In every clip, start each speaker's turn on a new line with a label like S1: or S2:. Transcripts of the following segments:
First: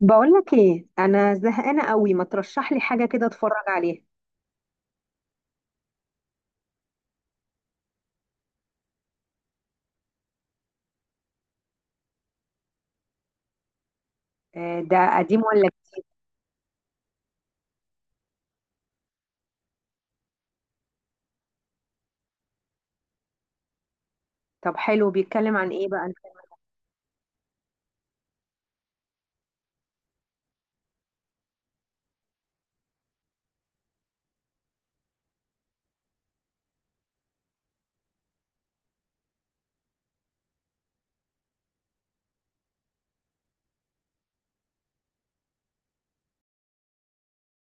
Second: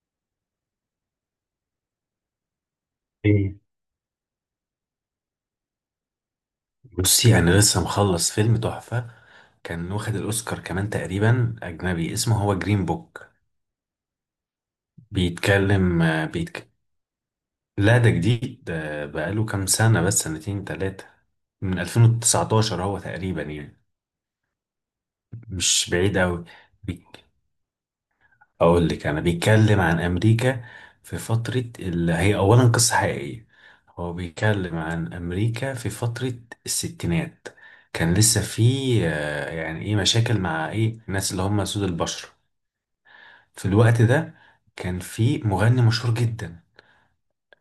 S1: بقولك ايه، انا زهقانه قوي، ما ترشح لي حاجه كده اتفرج
S2: ايه.
S1: عليها.
S2: بصي، انا لسه مخلص فيلم تحفة. كان واخد الاوسكار كمان تقريبا، اجنبي، اسمه هو جرين بوك.
S1: ده قديم ولا جديد؟
S2: بيتكلم آه، بيتك... لا، ده جديد، ده بقاله كام سنة، بس سنتين تلاتة، من 2019 هو تقريبا يعني.
S1: طب حلو، بيتكلم عن ايه
S2: مش
S1: بقى؟
S2: بعيد قوي. اقول لك، انا بيتكلم عن امريكا في فترة، اللي هي اولا قصة حقيقية. هو بيتكلم عن امريكا في فترة الستينات. كان لسه في يعني ايه، مشاكل مع ايه الناس اللي هم سود البشر في الوقت ده. كان في مغني مشهور جدا،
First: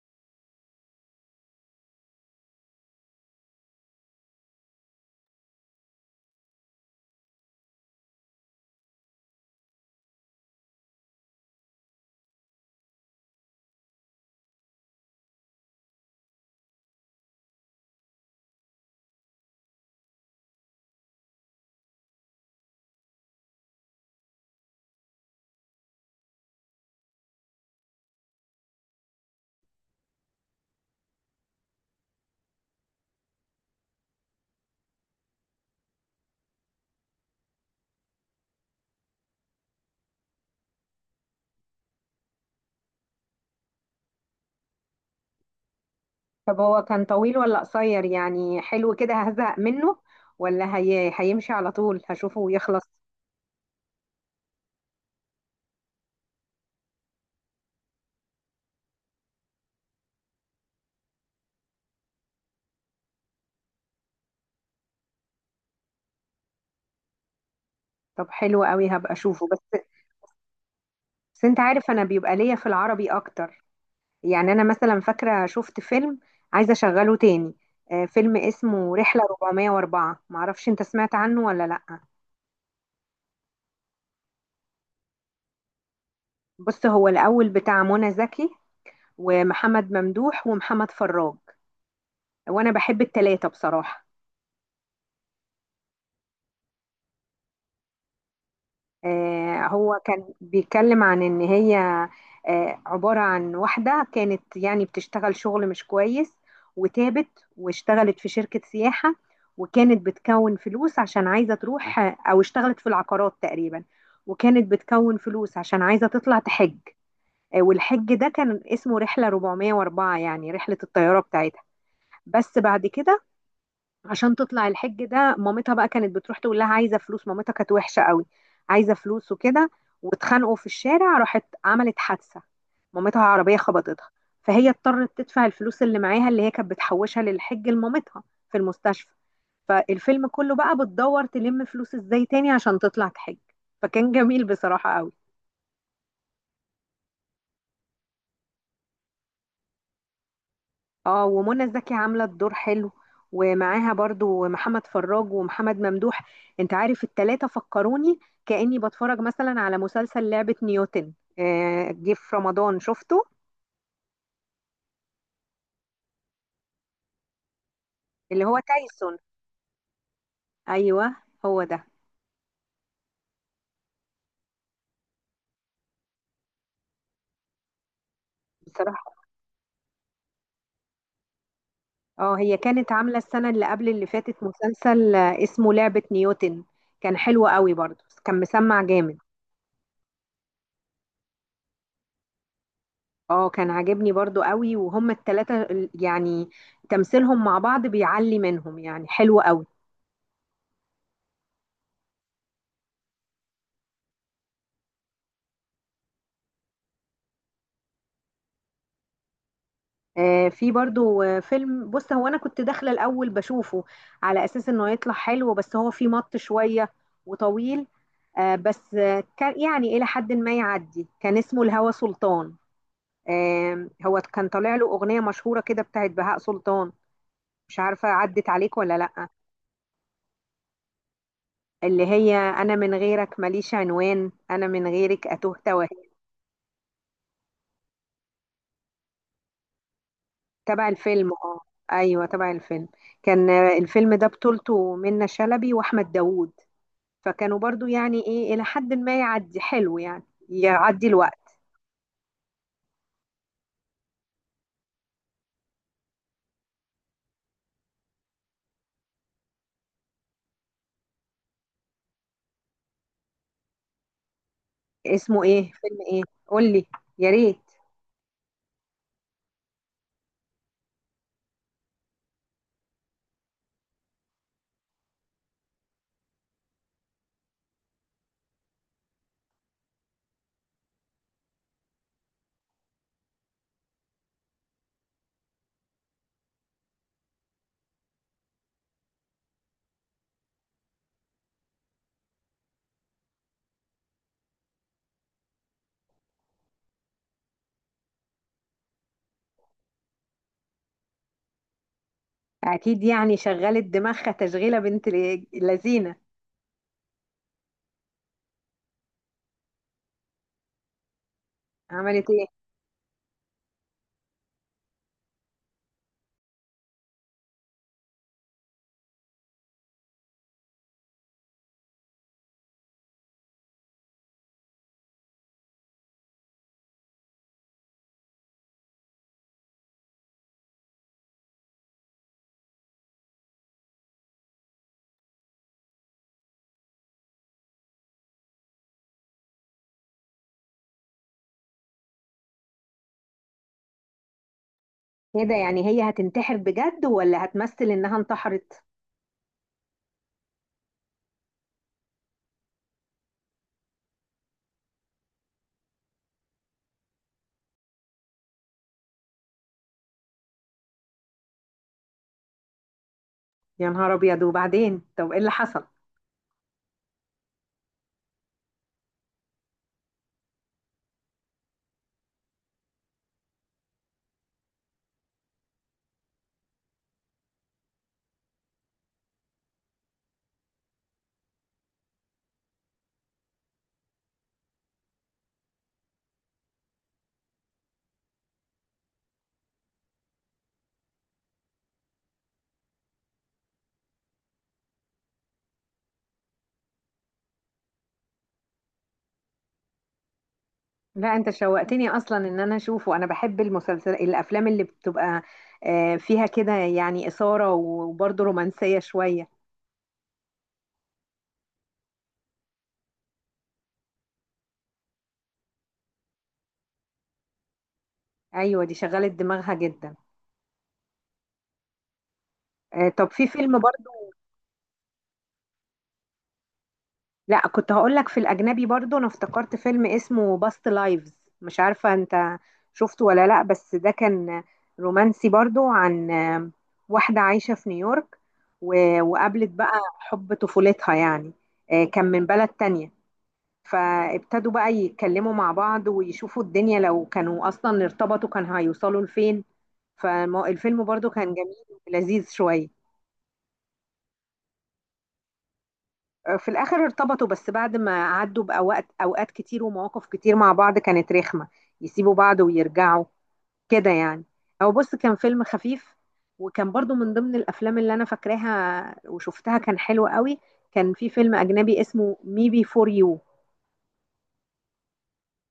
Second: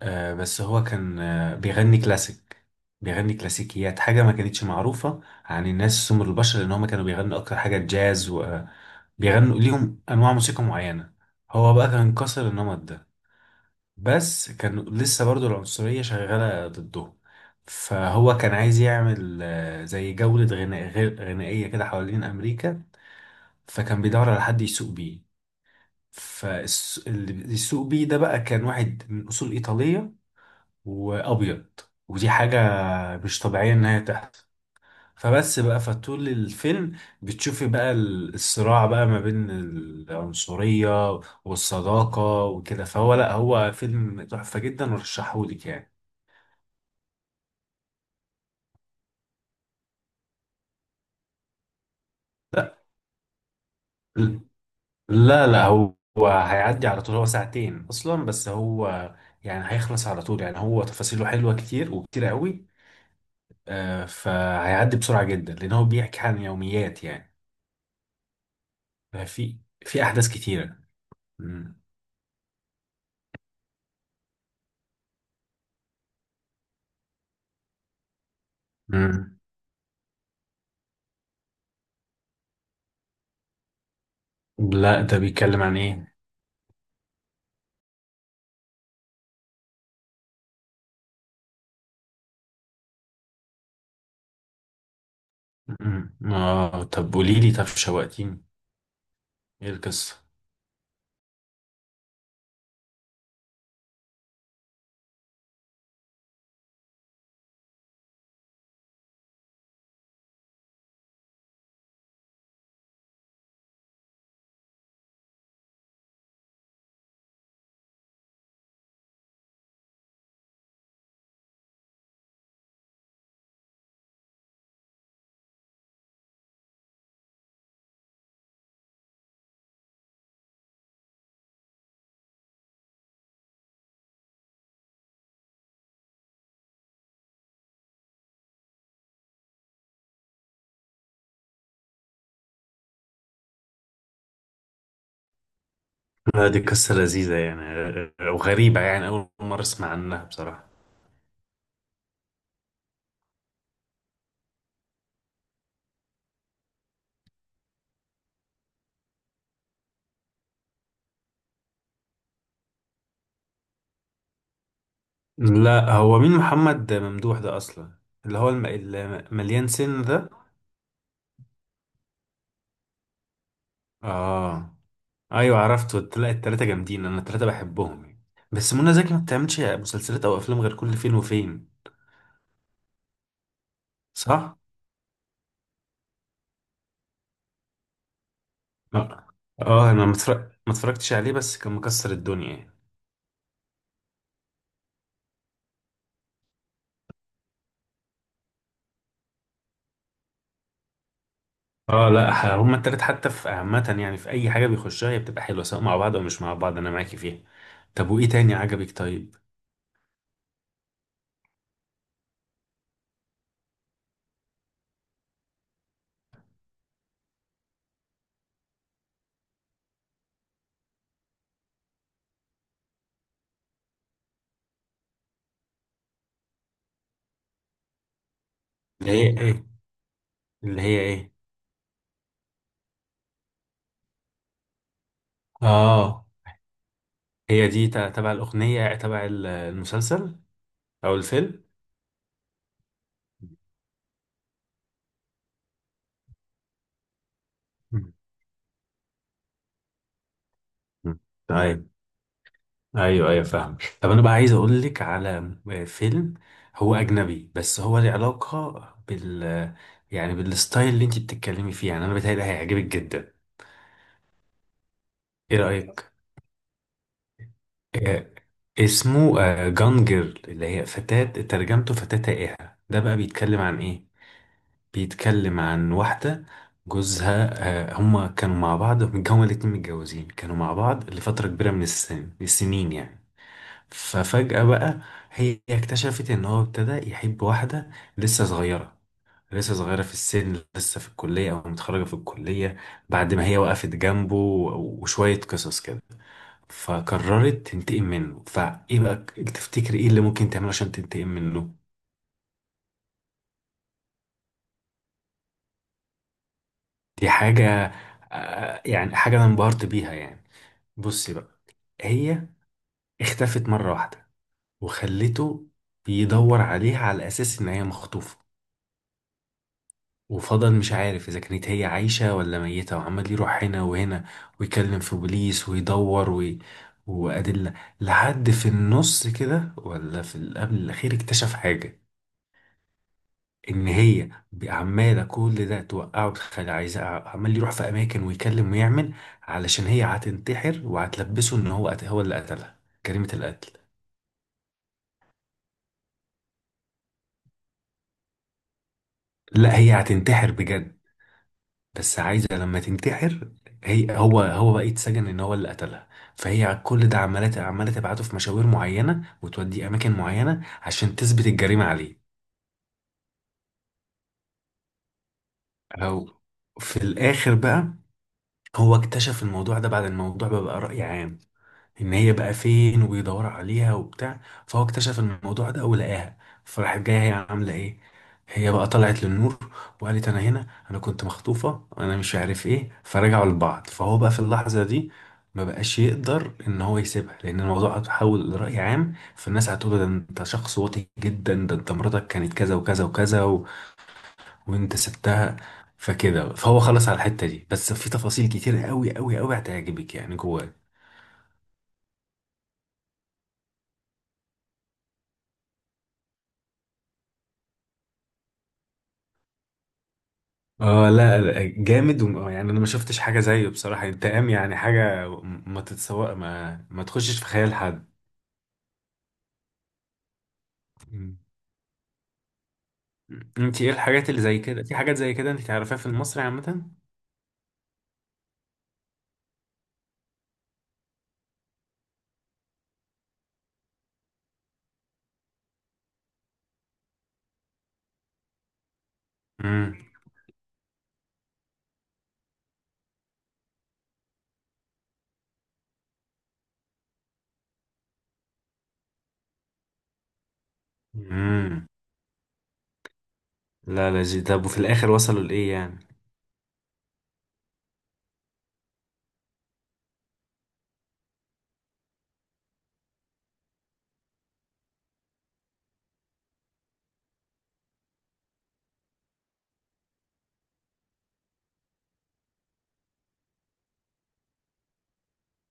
S2: بس هو كان بيغني كلاسيك، بيغني كلاسيكيات، حاجة ما كانتش معروفة عن الناس سمر البشر، لأن هما كانوا بيغنوا أكتر حاجة جاز وبيغنوا ليهم أنواع موسيقى معينة. هو بقى كان كسر النمط ده، بس كان لسه برضو العنصرية شغالة ضده. فهو كان عايز يعمل زي جولة غناء غنائية كده حوالين أمريكا. فكان بيدور على حد يسوق بيه. فاللي بيسوق بيه ده بقى كان واحد من أصول إيطالية، وابيض. ودي حاجه مش طبيعيه ان هي تحصل. فبس بقى، فطول الفيلم بتشوفي بقى الصراع بقى ما بين العنصريه والصداقه وكده. فهو لا، هو فيلم تحفه جدا، ورشحهولك يعني.
S1: طب هو كان طويل ولا قصير؟ يعني حلو كده هزهق منه ولا هي... هيمشي على طول هشوفه
S2: لا.
S1: ويخلص؟
S2: لا لا، هو هيعدي على طول، هو ساعتين اصلا، بس هو يعني هيخلص على طول يعني. هو تفاصيله حلوه كتير وكتير قوي. فهيعدي بسرعه جدا لان هو بيحكي عن يوميات يعني.
S1: طب حلو قوي، هبقى اشوفه.
S2: في،
S1: بس
S2: في احداث كتيره.
S1: بس انت عارف انا بيبقى ليا في العربي اكتر. يعني انا مثلا فاكره شفت فيلم عايزه اشغله تاني. فيلم اسمه رحله
S2: مم.
S1: 404، معرفش انت سمعت عنه ولا لا.
S2: لا، ده بيتكلم عن ايه؟
S1: بص، هو الاول بتاع منى زكي ومحمد ممدوح ومحمد فراج، وانا بحب التلاتة بصراحة.
S2: مم. اه طب قولي لي، طب شوقتيني.
S1: آه،
S2: ايه
S1: هو
S2: القصة؟
S1: كان بيتكلم عن ان هي آه عبارة عن واحدة كانت يعني بتشتغل شغل مش كويس، وتابت واشتغلت في شركة سياحة، وكانت بتكون فلوس عشان عايزة تروح او اشتغلت في العقارات تقريبا، وكانت بتكون فلوس عشان عايزة تطلع تحج. آه، والحج ده كان اسمه رحلة 404، يعني رحلة الطيارة بتاعتها. بس بعد كده عشان تطلع الحج ده، مامتها بقى كانت بتروح تقول لها عايزه فلوس، مامتها كانت وحشه قوي، عايزه فلوس وكده. واتخانقوا في الشارع، راحت عملت حادثه، مامتها عربيه خبطتها، فهي اضطرت تدفع الفلوس اللي معاها اللي هي كانت بتحوشها للحج لمامتها في المستشفى. فالفيلم كله بقى بتدور تلم فلوس ازاي تاني عشان تطلع تحج. فكان جميل بصراحه قوي.
S2: لا، دي قصة لذيذة يعني، وغريبة يعني، أول مرة أسمع عنها بصراحة.
S1: اه، ومنى زكي عامله الدور حلو، ومعاها برضو محمد فراج ومحمد ممدوح. انت عارف التلاتة فكروني كأني بتفرج مثلا على مسلسل لعبة نيوتن. جه في رمضان شفته.
S2: لا، هو مين محمد ممدوح ده أصلا؟ اللي
S1: اللي
S2: هو
S1: هو تايسون،
S2: المليان سن ده.
S1: ايوه، هو ده.
S2: آه. أيوة، عرفته. لا، التلاتة جامدين، أنا التلاتة بحبهم يعني. بس منى زكي ما
S1: بصراحة
S2: بتعملش مسلسلات أو أفلام غير كل فين وفين.
S1: اه، هي كانت عاملة السنة اللي قبل اللي فاتت
S2: صح؟
S1: مسلسل اسمه لعبة نيوتن. كان حلو قوي برضو، كان مسمع جامد.
S2: آه آه، أنا ما متفرق... ما اتفرجتش عليه، بس كان مكسر الدنيا يعني.
S1: اه، كان عاجبني برضو قوي، وهم التلاتة ال- يعني تمثيلهم مع بعض بيعلي منهم، يعني حلو قوي.
S2: اه، لا، هما التلات حتى في عامة يعني، في أي حاجة بيخشها هي بتبقى حلوة، سواء مع بعض أو مش مع بعض، أنا معاكي فيها. طب وإيه تاني عجبك طيب؟
S1: في برضو فيلم، بص هو انا كنت داخله الاول بشوفه على اساس انه يطلع حلو، بس هو فيه مط شويه وطويل. بس كان يعني الى حد ما يعدي، كان اسمه الهوى سلطان. آه، هو كان طالع له اغنيه مشهوره كده بتاعت بهاء سلطان، مش عارفه عدت عليك ولا
S2: اللي هي
S1: لا.
S2: إيه؟ اللي هي إيه؟
S1: اللي هي انا من غيرك ماليش عنوان، انا من غيرك اتوه توه.
S2: آه هي دي تبع الأغنية، تبع المسلسل
S1: تبع
S2: أو
S1: الفيلم اه،
S2: الفيلم؟
S1: ايوه تبع الفيلم. كان الفيلم ده بطولته منة شلبي واحمد داوود، فكانوا برضو
S2: مم.
S1: يعني ايه الى حد ما يعدي حلو يعني، يعدي
S2: مم.
S1: الوقت.
S2: طيب. أيوه أيوه، فاهم. طب أنا بقى عايز أقول لك على فيلم. هو أجنبي بس هو له علاقة بال، يعني بالستايل اللي أنت بتتكلمي فيه يعني، أنا بتهيألي هيعجبك جدا.
S1: اسمه
S2: إيه
S1: ايه؟ فيلم
S2: رأيك؟
S1: ايه؟ قول لي، يا ريت.
S2: آه، اسمه جانجر، اللي هي فتاة، ترجمته فتاة تائهة. ده بقى بيتكلم عن ايه؟ بيتكلم عن واحدة جوزها، هما كانوا مع بعض، هما الاتنين متجوزين كانوا مع بعض لفترة كبيرة من السنين يعني. ففجأة بقى، هي اكتشفت ان هو ابتدى يحب واحدة لسه صغيرة، لسه صغيرة في السن، لسه في الكلية أو متخرجة في الكلية، بعد ما هي وقفت جنبه وشوية قصص كده. فقررت تنتقم منه. فايه بقى تفتكر ايه اللي ممكن تعمله عشان تنتقم منه؟
S1: اكيد، يعني شغلت دماغها تشغيله بنت ال- اللذينه.
S2: دي حاجة يعني حاجة انا انبهرت بيها يعني. بصي بقى،
S1: عملت ايه؟
S2: هي اختفت مرة واحدة، وخلته بيدور عليها على اساس ان هي مخطوفة، وفضل مش عارف اذا كانت هي عايشة ولا ميتة، وعمال يروح هنا وهنا، ويكلم في بوليس ويدور وأدلة. لحد في النص كده ولا في قبل الأخير، اكتشف حاجة، ان هي عماله كل ده توقعه، تخلي، عايزه عمال يروح في اماكن ويكلم ويعمل، علشان هي هتنتحر وهتلبسه ان هو هو اللي قتلها، جريمه القتل.
S1: ايه ده؟ يعني هي هتنتحر بجد ولا هتمثل انها انتحرت؟
S2: لا، هي هتنتحر بجد، بس عايزه لما تنتحر، هي هو بقى يتسجن ان هو اللي قتلها. فهي على كل ده عماله تبعته في مشاوير معينه، وتوديه اماكن معينه عشان تثبت الجريمه عليه.
S1: يا نهار ابيض، وبعدين طب ايه اللي حصل؟
S2: او، في الاخر بقى، هو اكتشف الموضوع ده بعد الموضوع، بقى رأي عام ان هي بقى فين، وبيدور عليها وبتاع. فهو اكتشف الموضوع ده ولقاها. فراحت، جايه هي عامله ايه، هي بقى طلعت للنور وقالت انا هنا، انا كنت مخطوفه، انا مش عارف ايه، فرجعوا لبعض. فهو بقى في اللحظه دي ما بقاش يقدر ان هو يسيبها، لان الموضوع اتحول لرأي عام، فالناس هتقول ده انت شخص واطي جدا، ده انت مراتك كانت كذا وكذا وكذا و... وانت سبتها. فكده فهو خلص على الحته دي. بس في تفاصيل كتير قوي قوي قوي هتعجبك يعني جواه.
S1: لا انت شوقتني اصلا ان انا اشوفه، انا بحب المسلسل الافلام اللي بتبقى فيها كده، يعني اثاره وبرضه رومانسيه شويه.
S2: اه، لا لا، جامد يعني انا ما شفتش حاجه زيه بصراحه. انتقام يعني، حاجه ما تتسوق، ما تخشش في خيال حد.
S1: ايوه، دي شغلت دماغها جدا.
S2: مم.
S1: طب في فيلم
S2: انت ايه
S1: برضه.
S2: الحاجات اللي زي كده؟ في حاجات زي كده انت تعرفيها في المصري عامه؟
S1: لا كنت هقول لك في الاجنبي برضو، انا افتكرت فيلم اسمه باست لايفز، مش عارفه انت شفته ولا لا، بس ده كان رومانسي برضو. عن واحده عايشه في نيويورك، و- وقابلت بقى
S2: امم.
S1: حب طفولتها يعني. آه، كان من بلد تانية، فابتدوا بقى يتكلموا مع بعض ويشوفوا الدنيا لو كانوا اصلا ارتبطوا كان هيوصلوا لفين. فالفيلم برضو كان جميل
S2: امم.
S1: ولذيذ شويه.
S2: لا، لا جي. طب وفي الاخر وصلوا لايه يعني؟
S1: في الاخر ارتبطوا، بس بعد ما عدوا باوقات كتير ومواقف كتير مع بعض كانت رخمه، يسيبوا بعض ويرجعوا كده يعني. هو بص كان فيلم خفيف، وكان برضو من ضمن الافلام اللي انا فاكراها وشفتها، كان حلو قوي. كان في فيلم اجنبي اسمه مي بي فور يو،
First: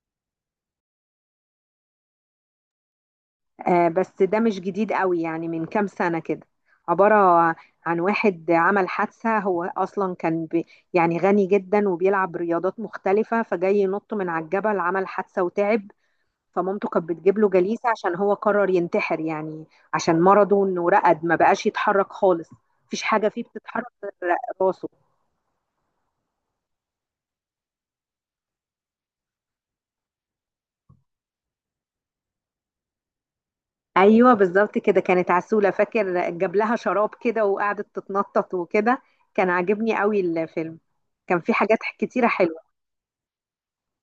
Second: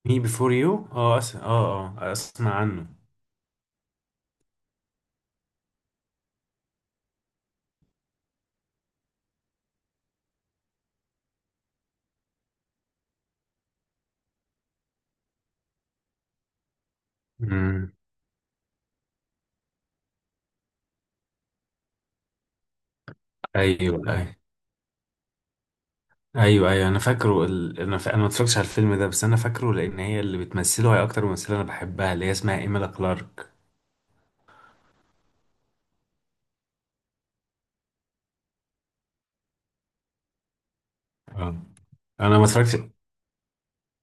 S2: مي بيفور يو. اه، اه اه، اسمع عنه.
S1: بس ده مش جديد قوي، يعني من كام سنه كده. عباره عن واحد عمل حادثه، هو اصلا كان بي يعني غني جدا وبيلعب رياضات مختلفه، فجاي ينط من على الجبل عمل حادثه وتعب. فمامته كانت بتجيب له جليسة
S2: امم.
S1: عشان هو قرر ينتحر يعني، عشان مرضه انه رقد ما بقاش يتحرك خالص، مفيش حاجة فيه
S2: ايوه
S1: بتتحرك غير
S2: ايوه.
S1: راسه.
S2: ايوه ايوه، انا فاكره انا ما اتفرجتش على الفيلم ده، بس انا فاكره لان هي اللي بتمثله، هي اكتر ممثله انا بحبها، اللي هي اسمها ايميلا كلارك.
S1: ايوه بالظبط كده، كانت عسولة، فاكر جاب لها شراب كده وقعدت تتنطط وكده. كان عاجبني قوي الفيلم، كان فيه حاجات كتيرة
S2: انا ما
S1: حلوة.
S2: اتفرجتش.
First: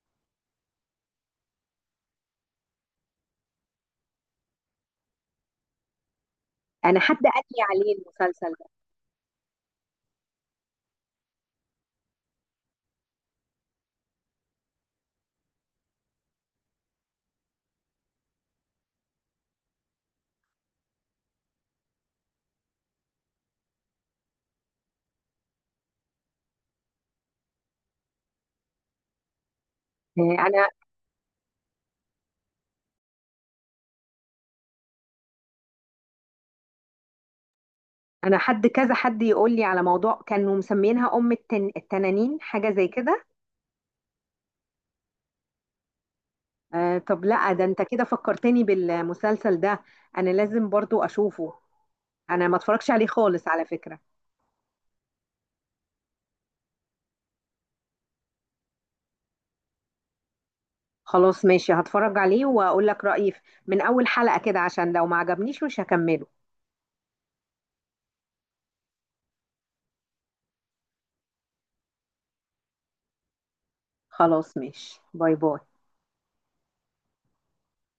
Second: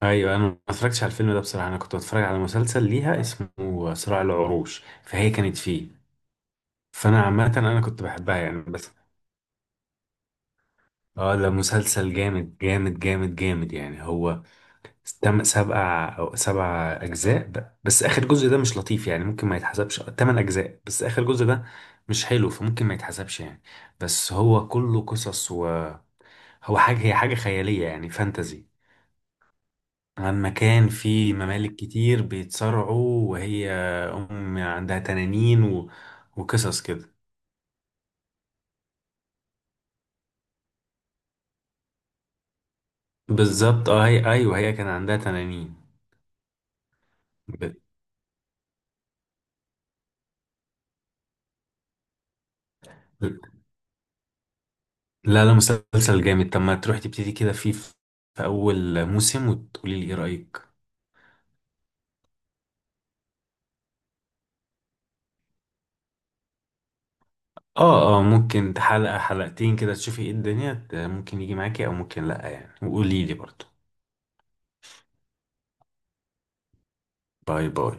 S2: ايوه، انا ما اتفرجتش على الفيلم ده بصراحه. انا كنت بتفرج على مسلسل ليها اسمه صراع العروش، فهي كانت فيه.
S1: انا حد
S2: فانا
S1: قال
S2: عامه
S1: لي
S2: انا
S1: عليه
S2: كنت بحبها
S1: المسلسل
S2: يعني.
S1: ده.
S2: بس اه، ده مسلسل جامد جامد جامد جامد يعني. هو تم سبع او 7 اجزاء، بس اخر جزء ده مش لطيف يعني، ممكن ما يتحسبش، 8 اجزاء، بس اخر جزء ده مش حلو فممكن ما يتحسبش يعني. بس هو كله قصص، وهو حاجه، هي حاجه خياليه يعني، فانتزي عن
S1: آه، انا
S2: مكان فيه ممالك كتير بيتصارعوا، وهي أم عندها تنانين و... وقصص كده.
S1: انا حد كذا حد يقول لي على موضوع كانوا مسمينها ام التن... التنانين، حاجة زي كده.
S2: بالظبط، اه هي أيوه، هي كان عندها تنانين.
S1: آه طب، لا ده
S2: ب...
S1: انت كده فكرتني بالمسلسل ده، انا لازم برضو اشوفه، انا ما اتفرجش عليه خالص على فكرة.
S2: لا لا، مسلسل جامد. طب ما تروح تبتدي كده فيه، في في أول موسم، وتقولي لي إيه رأيك.
S1: خلاص ماشي، هتفرج عليه واقول لك رأيي في- من اول حلقة كده، عشان لو ما عجبنيش مش هكمله.
S2: اه اه، ممكن حلقة حلقتين كده تشوفي ايه الدنيا، ممكن يجي معاكي أو ممكن لأ يعني، وقولي لي برضه.
S1: خلاص ماشي، باي باي.
S2: باي باي.